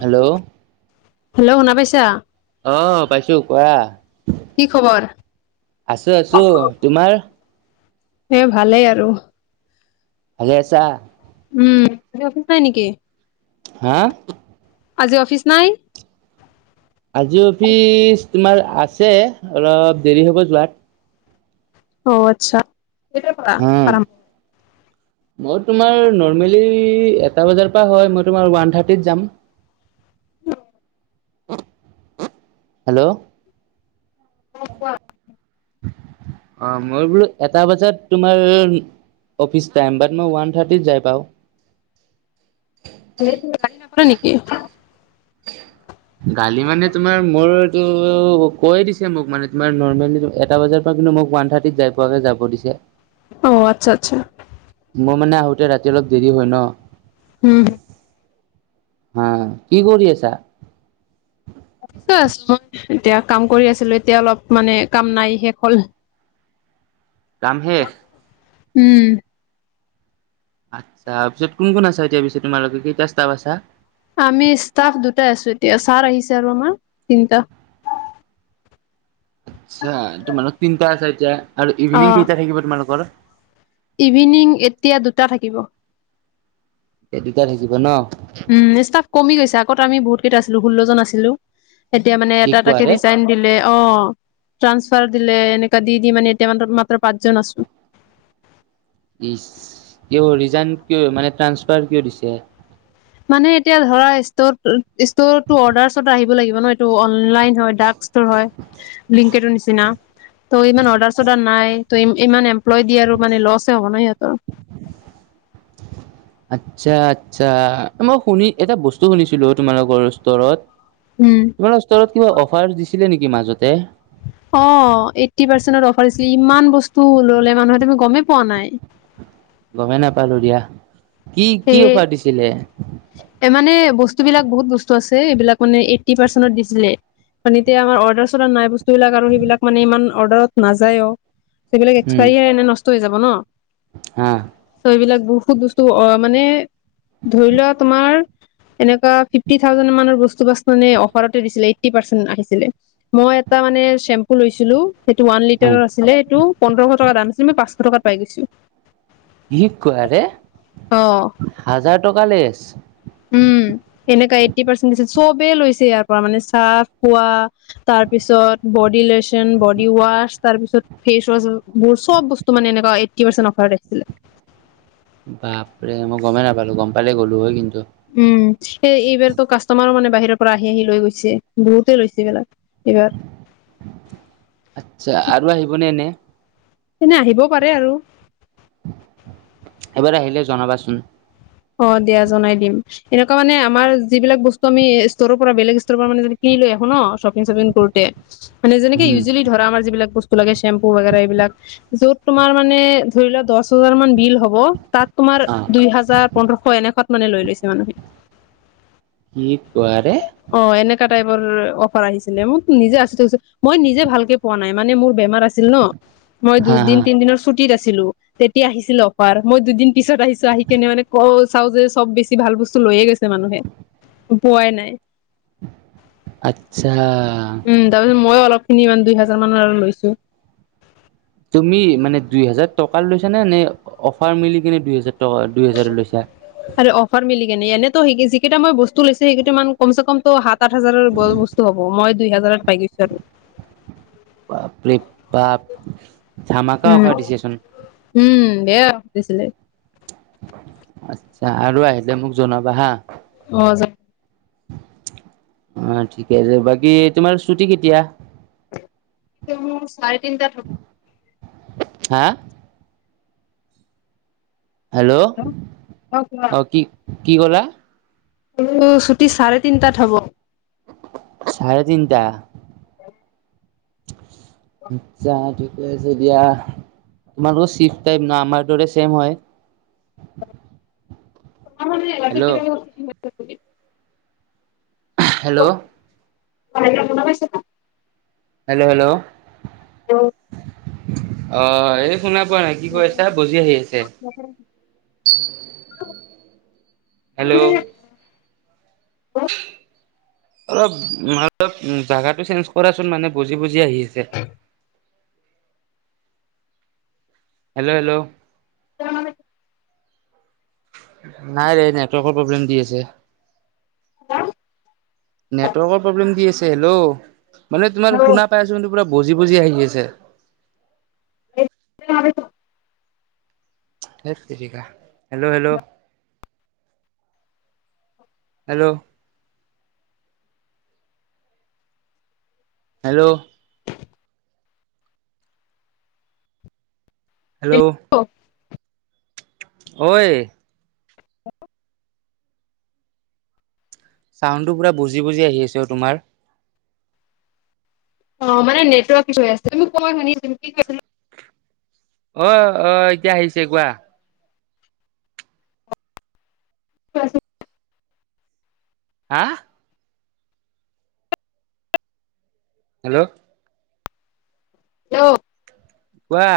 Hello hello শুনা পাইছা? অঁহ পাইছো, কোৱা। কি খবৰ? আছো আছো তোমাৰ? সে ভালেই আৰু। ভলে আছা। উম' আজি অফিচ নাই নেকি? হাঁ' আজি অফিচ নাই? আজি অফিচ তোমাৰ আছে, অলপ দেৰি হ'ব যোৱাত। অ' আৎচ্ছা! কেইটাৰ পৰা হা আৰম্ভ? মই তোমাৰ নৰ্মেলি এটা বজাৰ পৰা হয়, মই তোমাৰ ওৱান থাৰ্টিত যাম। [inaudible] হেল্লৌ' অঁ' কোৱা। অঁ মই বোলো এটা বজাত তোমাৰ- অফিচ টাইম, বাট ময় ৱান থ্টিত যাই পাওঁ। আৰে তোমাক গালি নাপাৰে নেকি? গালি মানে তোমাৰ মোৰ এইটো কৈয়ে দিছে মোক মানে তোমাৰ নৰ্মেলি এটা বজাৰ পৰা কিন্তু মোক ওৱান থাৰ্টি- টিত যাই পোৱাকে যাব দিছে। অও' আৎচ্ছা আৎচ্ছা। মই মানে আহোঁতে ৰাতি অলপ দেৰি হয় ন। উমহু' হাঁ, কি কৰি আছা? অফিচত আছো, এতিয়া কাম কৰি আছিলো এতিয়া অলপ মানে কাম নাই শেষ হ'ল। কাম শেষ? উম। আৎচ্ছা অফিছত কোন কোন আছা এতিয়া পিছে তোমালোকে কেইটা ষ্টাফ আছা? আমি ষ্টাফ দুটাই আছো এতিয়া, ছাৰ আহিছে আৰু আমাৰ তিনটা। আৎছা তোমালোক তিনিটা আছা এতিয়া, আৰু ইভিনিং অ'। কেইটা থাকিব তোমালোকৰ? ইভিনিং এতিয়া দুটা থাকিব। এই দুটাই থাকিব ন। উম' ষ্টাফ কমি গৈছে আগত আমি বহুত কেইটা আছিলো ষোল্লজন আছিলো, এতিয়া মানে কি এটা কোৱা এটাকে ৰে ৰিজাইন- দিলে অঁ' ট্ৰান্সফাৰ দিলে এনেকা দি দি মানে এতিয়া মান মাত্ৰ পাঁচজন আছো। ইছ! কিয় ৰিজাইন কিয় মানে ট্ৰানছপাৰ কিয় দিছে? মানে এতিয়া ধৰা ষ্ট ষ্টৰটো অৰ্ডাৰ চদা আহিব লাগিব ন, এইটো অনলাইন হয় ড্ৰাকছ- হয়, ব্লিংকেতৰ নিচিনা। ত' ইমান অৰ্ডাৰ চৰ্ডাৰ নাই ত ইমান এমপ্লয় দি আৰু মানে লছে হ'ব ন সিঁহতৰ। আৎচ্ছা আৎচ্ছা! মই শুনি এটা বস্তু শুনিছিলো ও তোমালোকৰ ষ্টৰত। উম' তোমালোকৰ ষ্টৰত কিবা অফাৰ দিছিলে নেকি মাজতে? অ এইট্টি পাৰ্চেন্টত অফাৰ দিছিলে ইমান বস্তু ললে মানুহে তুমি গমেই পোৱা নাই গমেই নাপালো দিয়া কি কি সেয়ে অফাৰ দিছিলে এ মানে বস্তু বিলাক বহুত বস্তু আছে এইবিলাক মানে এইট্টি পাৰ্চেন্টত দিছিলে মানে এতিয়া আমাৰ অৰ্ডাৰ চডাৰ নাই বস্তুবিলাক আৰু সেইবিলাক মানে ইমান অৰ্ডাৰত নাযায় অ সেইবিলাক উম এক্সপায়াৰী এনে নষ্ট হৈ যাব ন। হা চ' এইবিলাক বহুত বস্তু অ মানে ধৰি লোৱা তোমাৰ এনেকুৱা ফিফটি থাউজেণ্ড মানৰ বস্তু বাছ অফাৰতে দিছিলে এইটটি পাৰ্চন্ট আহিছিলে মই এটা মানে চেম্পু লৈছিলো সেইটো ওৱান হা লিটাৰৰ আছিলে সেইটো পোন্ধৰশ টকা দাম আছিল মই পাঁচশ টকাত পাই গৈছিলো কি কোৱাৰে অ। হাজাৰ টকা লেচ উম এনেকুৱা এইটি পাৰ্চেণ্ট দিচে চবেই লৈছে ইয়াৰ পৰা মানে চাৰ্ফ পোৱা তাৰ পিছত বডি লোচন বডি ৱাছ তাৰপিছত ফেচ ৱাছবোৰ চব বস্তু মানে এনেকুৱা এইটি পাৰ্চেণ্ট অফাৰ দিছিলে বাপ ৰে মই গমেই নাপালো গম পালে গ'লো হয় কিন্তু উম সেই এইবাৰতো কাষ্টমাৰো মানে বাহিৰৰ পৰা আহি আহি লৈ গৈছে বহুতেই লৈছে এইবিলাক ইয়াত আচ্ছা আৰু আহিবনে এনে এনে আহিব পাৰে আৰু এবাৰ আহিলে জনাবাচোন হব দিয়া জনাই দিম এনেকুৱা মানে আমাৰ যিবিলাক বস্ত আমি ষ্টৰৰ পৰা বেলেগ ষ্টৰ পৰা মানে কিনি লৈ আহো ন শ্বপিং শ্বপিং কৰোতে মানে যেনেক উম ইউজেলি ধৰা আমাৰ যিবিলাক বস্তু ফোলাগেচীআম চেম্পু বাগেৰা এইবিলাক য'ত তোমাৰ মানে ধৰি লোৱা দহ হাজাৰ মান বিল হ'ব তাত তোমাৰ অ দুই হাজাৰ পোন্ধৰশ এনেকাত মানে লৈ লৈছে মানুহে কি কোৱাৰে অ এনেকা টাইপৰ অফাৰ আহিছিলে মোক নিজে আছৰিত হৈছু মই নিজে ভালকে পোৱা নাই মানে মোৰ বেমাৰ আছিল ন মই হা দুইদিন হা তিনদিনৰ ছু ছুটিত আছিলো তেতিয়া আহিছিলে অফাৰ মই দুদিন পিছত আহিছো আহি কেনে মানে ক চাও যে চব বেছি ভাল বস্তু লৈয়ে গৈছে মানুহে পোৱাই নাই আচ্ছা উম তাৰ পিছত মইও অলপ খিনি ইমান দুই হাজাৰ মানৰ আৰু লৈছো তুমি মানে দুই হেজাৰ টকা লৈছানে নে অফাৰ মিলি কিনে দুই হেজাৰ টকা দুই হেজাৰ লৈছা সেৰি অফাৰ মিলি কেনে এনে ত সি যিকেইটা মই বস্তু লৈছো মানে কমচেকমত সাত সাত হাজাৰৰ বয়বস্তু হ'ব মই দুই হাজাৰত পাই গৈছো আৰু বাপৰে বাপ ধামাকা উম অফাৰ দিছোচোন উম ধেই অফাৰ দিছিলে আচ্ছা আৰু আহিলে মোক জনাবা হা অ জ অ ঠিকে আছে বাকি তোমাৰ ছুটি কেতিয়া এতিয়া মোৰ চাৰে তিনিটা হব হা হেল্ল' অ কোৱা অঁ কি কি ক'লা মোৰ ছুটি চাৰে তিনটাত হ'ব। চাৰে তিনিটা কম অটচা ঠিকে আছে দিয়া। তোমালোকৰ চিফ টাইপ ন আমাৰ দৰে ছেম হয় আৰু মানে হেল্ল' ৰাতি হেল্ল' অঁ এতিয়া শুনা পাইছানে হেল্ল' হেল্ল' অ অ এই শুনা পোৱা নাই কি কৈ আছে বজি আহি আছে হেল্ল' অলপ অলপ জাগাটো চেঞ্জ কৰাচোন মানে বজি বজি আহিছে উ হেল্' হেলল' তেওঁ মান নাই ৰে নেটৱৰ্কৰ প্ৰব্লেম দি আছে নেটৱৰ্কৰ প্ৰব্লেম দি আছে হেল্ল' মানে তোমাৰ শুনা পাই আছো কিন্তু পুৰা বজি বজি আহি আছে [inaudible] এত তেৰিকা hello hello hello hello hello অ অঐ চাউণ্ডটো পুৰা বজি বজি আহি আছে অঁ তোমাৰ অ মানে নেটৱৰ্ক কি হৈ আছে তুমি কোৱা শুনি তু কি কৈছিলো অ অ এতিয়া আহিছে কোৱা কোৱাচোন হা হেল্ল' হেল্লো কোৱা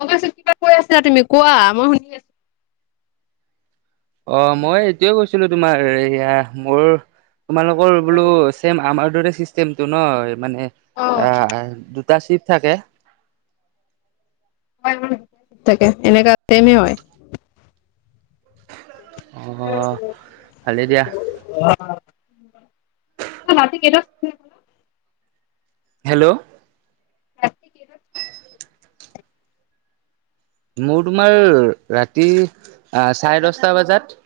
মই কৈছোঁ কিবা কৈ আছিলা তুমি কোৱা মই শুনি আছো অ মই এইটোৱে কৈছিলো তোমাৰ এয়া মোৰ তোমালোকৰ বোলো চেম আমাৰ দৰে চিষ্টেমটো নহয় মানে অ দুটা ছিফ থাকে তাকে এনেকা ছেমে হয় অ ভালেই দিয়া ৰাতি কেইটাত হেল্ল' ৰাতি কেইটাত মোৰ তোমাৰ ৰাতি চাৰে দহটা বজাত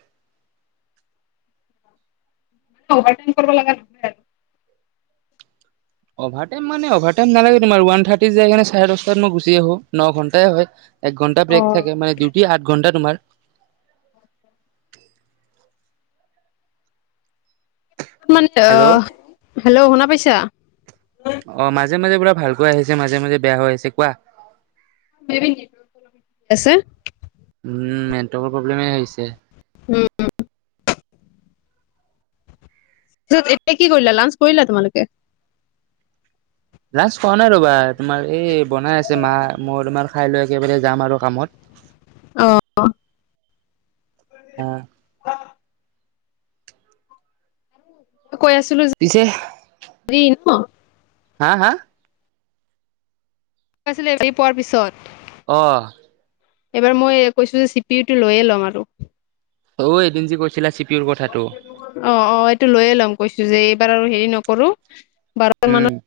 অভাৰ টাইম কৰিব লাগা হৈছে আৰু অভাৰ টাইম মানে অভাৰ টাইম নালাগে তোমাৰ ওৱান থাৰ্টি যায় কেনে চাৰে দহটাত মই গুচি আহো ন ঘণ্টাই হয় এক ঘণ্টা অ ব্ৰেক থাকে মান ডিউটি আঠ ঘণ্টা তোমাৰ মানে অ হেল্ল' হেল্ল' শুনা পাইছা অ মাজে মাজে পুৰা ভালকৈ আহিছে মাজে মাজে বেয়া হৈ আহিছে কোৱা আছে উম নেটৱৰ্কৰ প্ৰব্লেম হৈছে উম পিছত এতিয়া কি কৰিলা লাঞ্চ কৰিলা তোমালোকে লাঞ্চ কৰাৱা নাই ৰ'বা তোমাৰ এই বনাই আছে মা মই তোমাৰ খাই লৈ একেবাৰে যাম আৰু কামত। অ। হয়। কৈ আছিলো যে। পিছে। [unintelligible] হা হা। কৈছিলি ৰি পোৱাৰ পিছত। অ। এবাৰ মই কৈছো যে চি পি ইউটো লৈয়ে ল'ম আৰু। অ' এদিন যে কৈছিলা চি পিউৰ কথাটো। অ অ এইটো লৈয়ে ল'ম কৈছো যে এইবাৰ আৰু হেৰি নকৰো বাৰ উম মানত।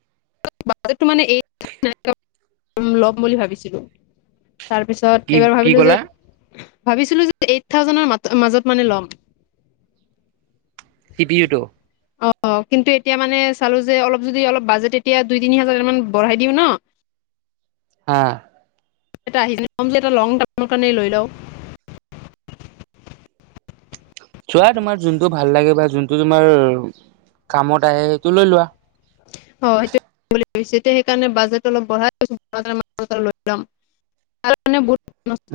[unintelligible] মানে ল'ম বুলি ভাবিছিলো তাৰপিছত। কি ত এইবাৰ কি ভাবিলো যে ক'লা ভাবিছিলো যে এইট থাউজেডৰ মাজত মানে ল'ম। C P ইউটো। অ কিন্তু এতিয়া মানে চালো যে অলপ যদি অলপ বাজেট এতিয়া দুই তিনি হাজাৰ মান বঢ়াই দিওঁ ন। হা। এটা আহি কম যে এটা লং তাপৰ কাৰণে লৈ লওঁ। চোৱা তোমাৰ যোনটো ভাল লাগে বা যোনটো তোমাৰ কামত আহে সেইটো লৈ লোৱা। হয় সেইটো সেইকাৰণে বাজেট অলপ বঢ়াই [unintelligible] লৈ লম।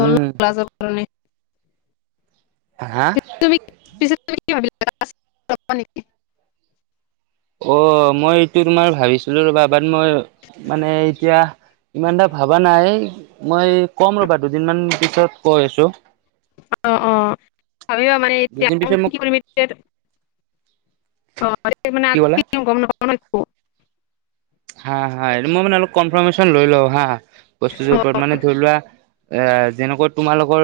উম হা। তুমি পিছ তুমি কি ভাবিল [unintelligible] নেকি। অ মই এইটো তোমাৰ ভাবিছিলো ৰবা বাদ মই। মানে এতিয়া ইমান এটা ভবা নাই মই। কম ৰ'বা দুদিনমান পিছত কৈ আছো অ অ ভাবিবা মানে এতিয়া দুদিন পিছত মোক কি কৰিবি। কি ক'লা [unintelligible] হা হা মই মানে অলপ কনফাৰ্মেশচন লৈ লওঁ হা বস্তুটোৰ ওপৰত মানে ধৰি লোৱা। এ যেনেকৈ তোমালোকৰ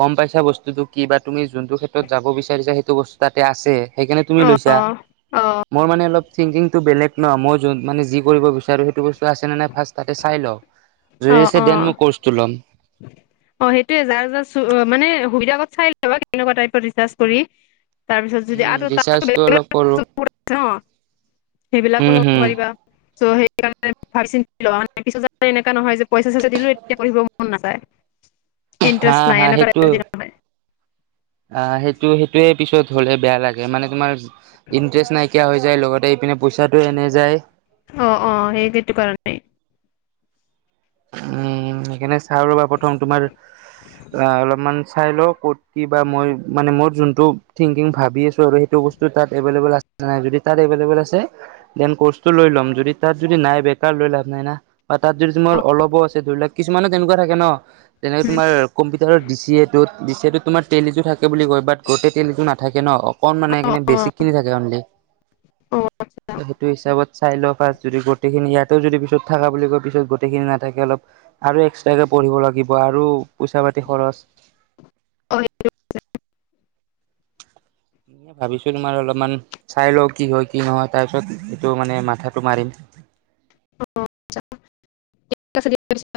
গম পাইছা বস্তুটো কি বা তুমি যোনটো ক্ষেত্ৰত যাব বিচাৰিছা সেইটো বস্তু। তাতে আছে সেইকাৰণে তুমি লৈছা মোৰ মানে অলপ থিংকিংটো বেলেগ ন মই যোন। মানে যি কৰিব বিচাৰোঁ সেইটো বস্তু আছেনে নাই ফাৰ্ষ্ট তাতে চাই লওঁ। অ যদি আছে অ। দেন মই ক'ৰ্চটো ল'ম। অ সেইটোয়ে যাৰ যাৰ মানে সুবিধাগত চাই লবা কেনেকুৱা টাইপৰ ৰিচাৰ্চ কৰি। তাৰপিছত যদি উম আৰু তাত ৰিচাৰ্জটো অলপ কৰো ব ন উম সেইবিলাকো হম ল'ব পাৰিবা। ত সেইকাৰণে ভাবি চিন্তি লোৱা মানে অ পিছত যাতে এনে। নহয় যে পইচা চইচা দিলো এতিয়া পঢ়িব মন নাযায় হা ইন্টাৰেষ্ট নাই। নহয় অ সেইটো সেইটোয়ে পিছত হলে বেয়া লাগে মানে তোমাৰ ইণ্টাৰেষ্ট নাইকিয়া হৈ যায় লগতে ইপিনে। পইচাটো এনে যায়। অ অ সেই সেইটো কাৰণে। উম সেইকাৰণে চাও ৰ'বা প্ৰথম তোমাৰ অ অলপমান। চাই লওঁ ক'ত কি বা মই মানে মোৰ যোনটো থিংকিং ভাবি আছো আৰু সেইটো বস্তু তাত এভেইলেবল আছে। নাই যদি তাত এভেইলেবল আছে। দেন কৌষ্টটো লয় লম যদি তাত যদি নাই। বেকাৰ লৈ লাভ নাই ন তাত যদি তোমাৰ। অলপো আছে ধৰি লাকক কিছুমানো তেনেকুৱা থাকে ন? তেনেকে তোমাৰ কম্পিউটাৰৰ ডি চি এটোত ডি চি এটোত তোমাৰ টেলিটো থাকে বুলি কয়, বাট গোটেই টেলিটো নাথাকে ন কম মানে এইকিনে বেছিকখিনি থাকে অনলি। সেইটো হিচাপত চাই লওঁ ফাৰ্ষ্ট যদি গোটেইখিনি ইয়াতেও যদি পিছত থাকা বুলি কয় পিছত গৈ গোটেইখিনি নাথাকে অলপ আৰু এক্সট্ৰাকে পঢ়িব লাগিব আৰু পইচা - পাতি খৰচ অ সেইটো হয়। এ ভাবিছোঁ তোমাৰ অলপমান চাই লও কি হয় কি নহয় তাৰ পিছত এইটো মানে মাথাটো মাৰিম। [unintelligible]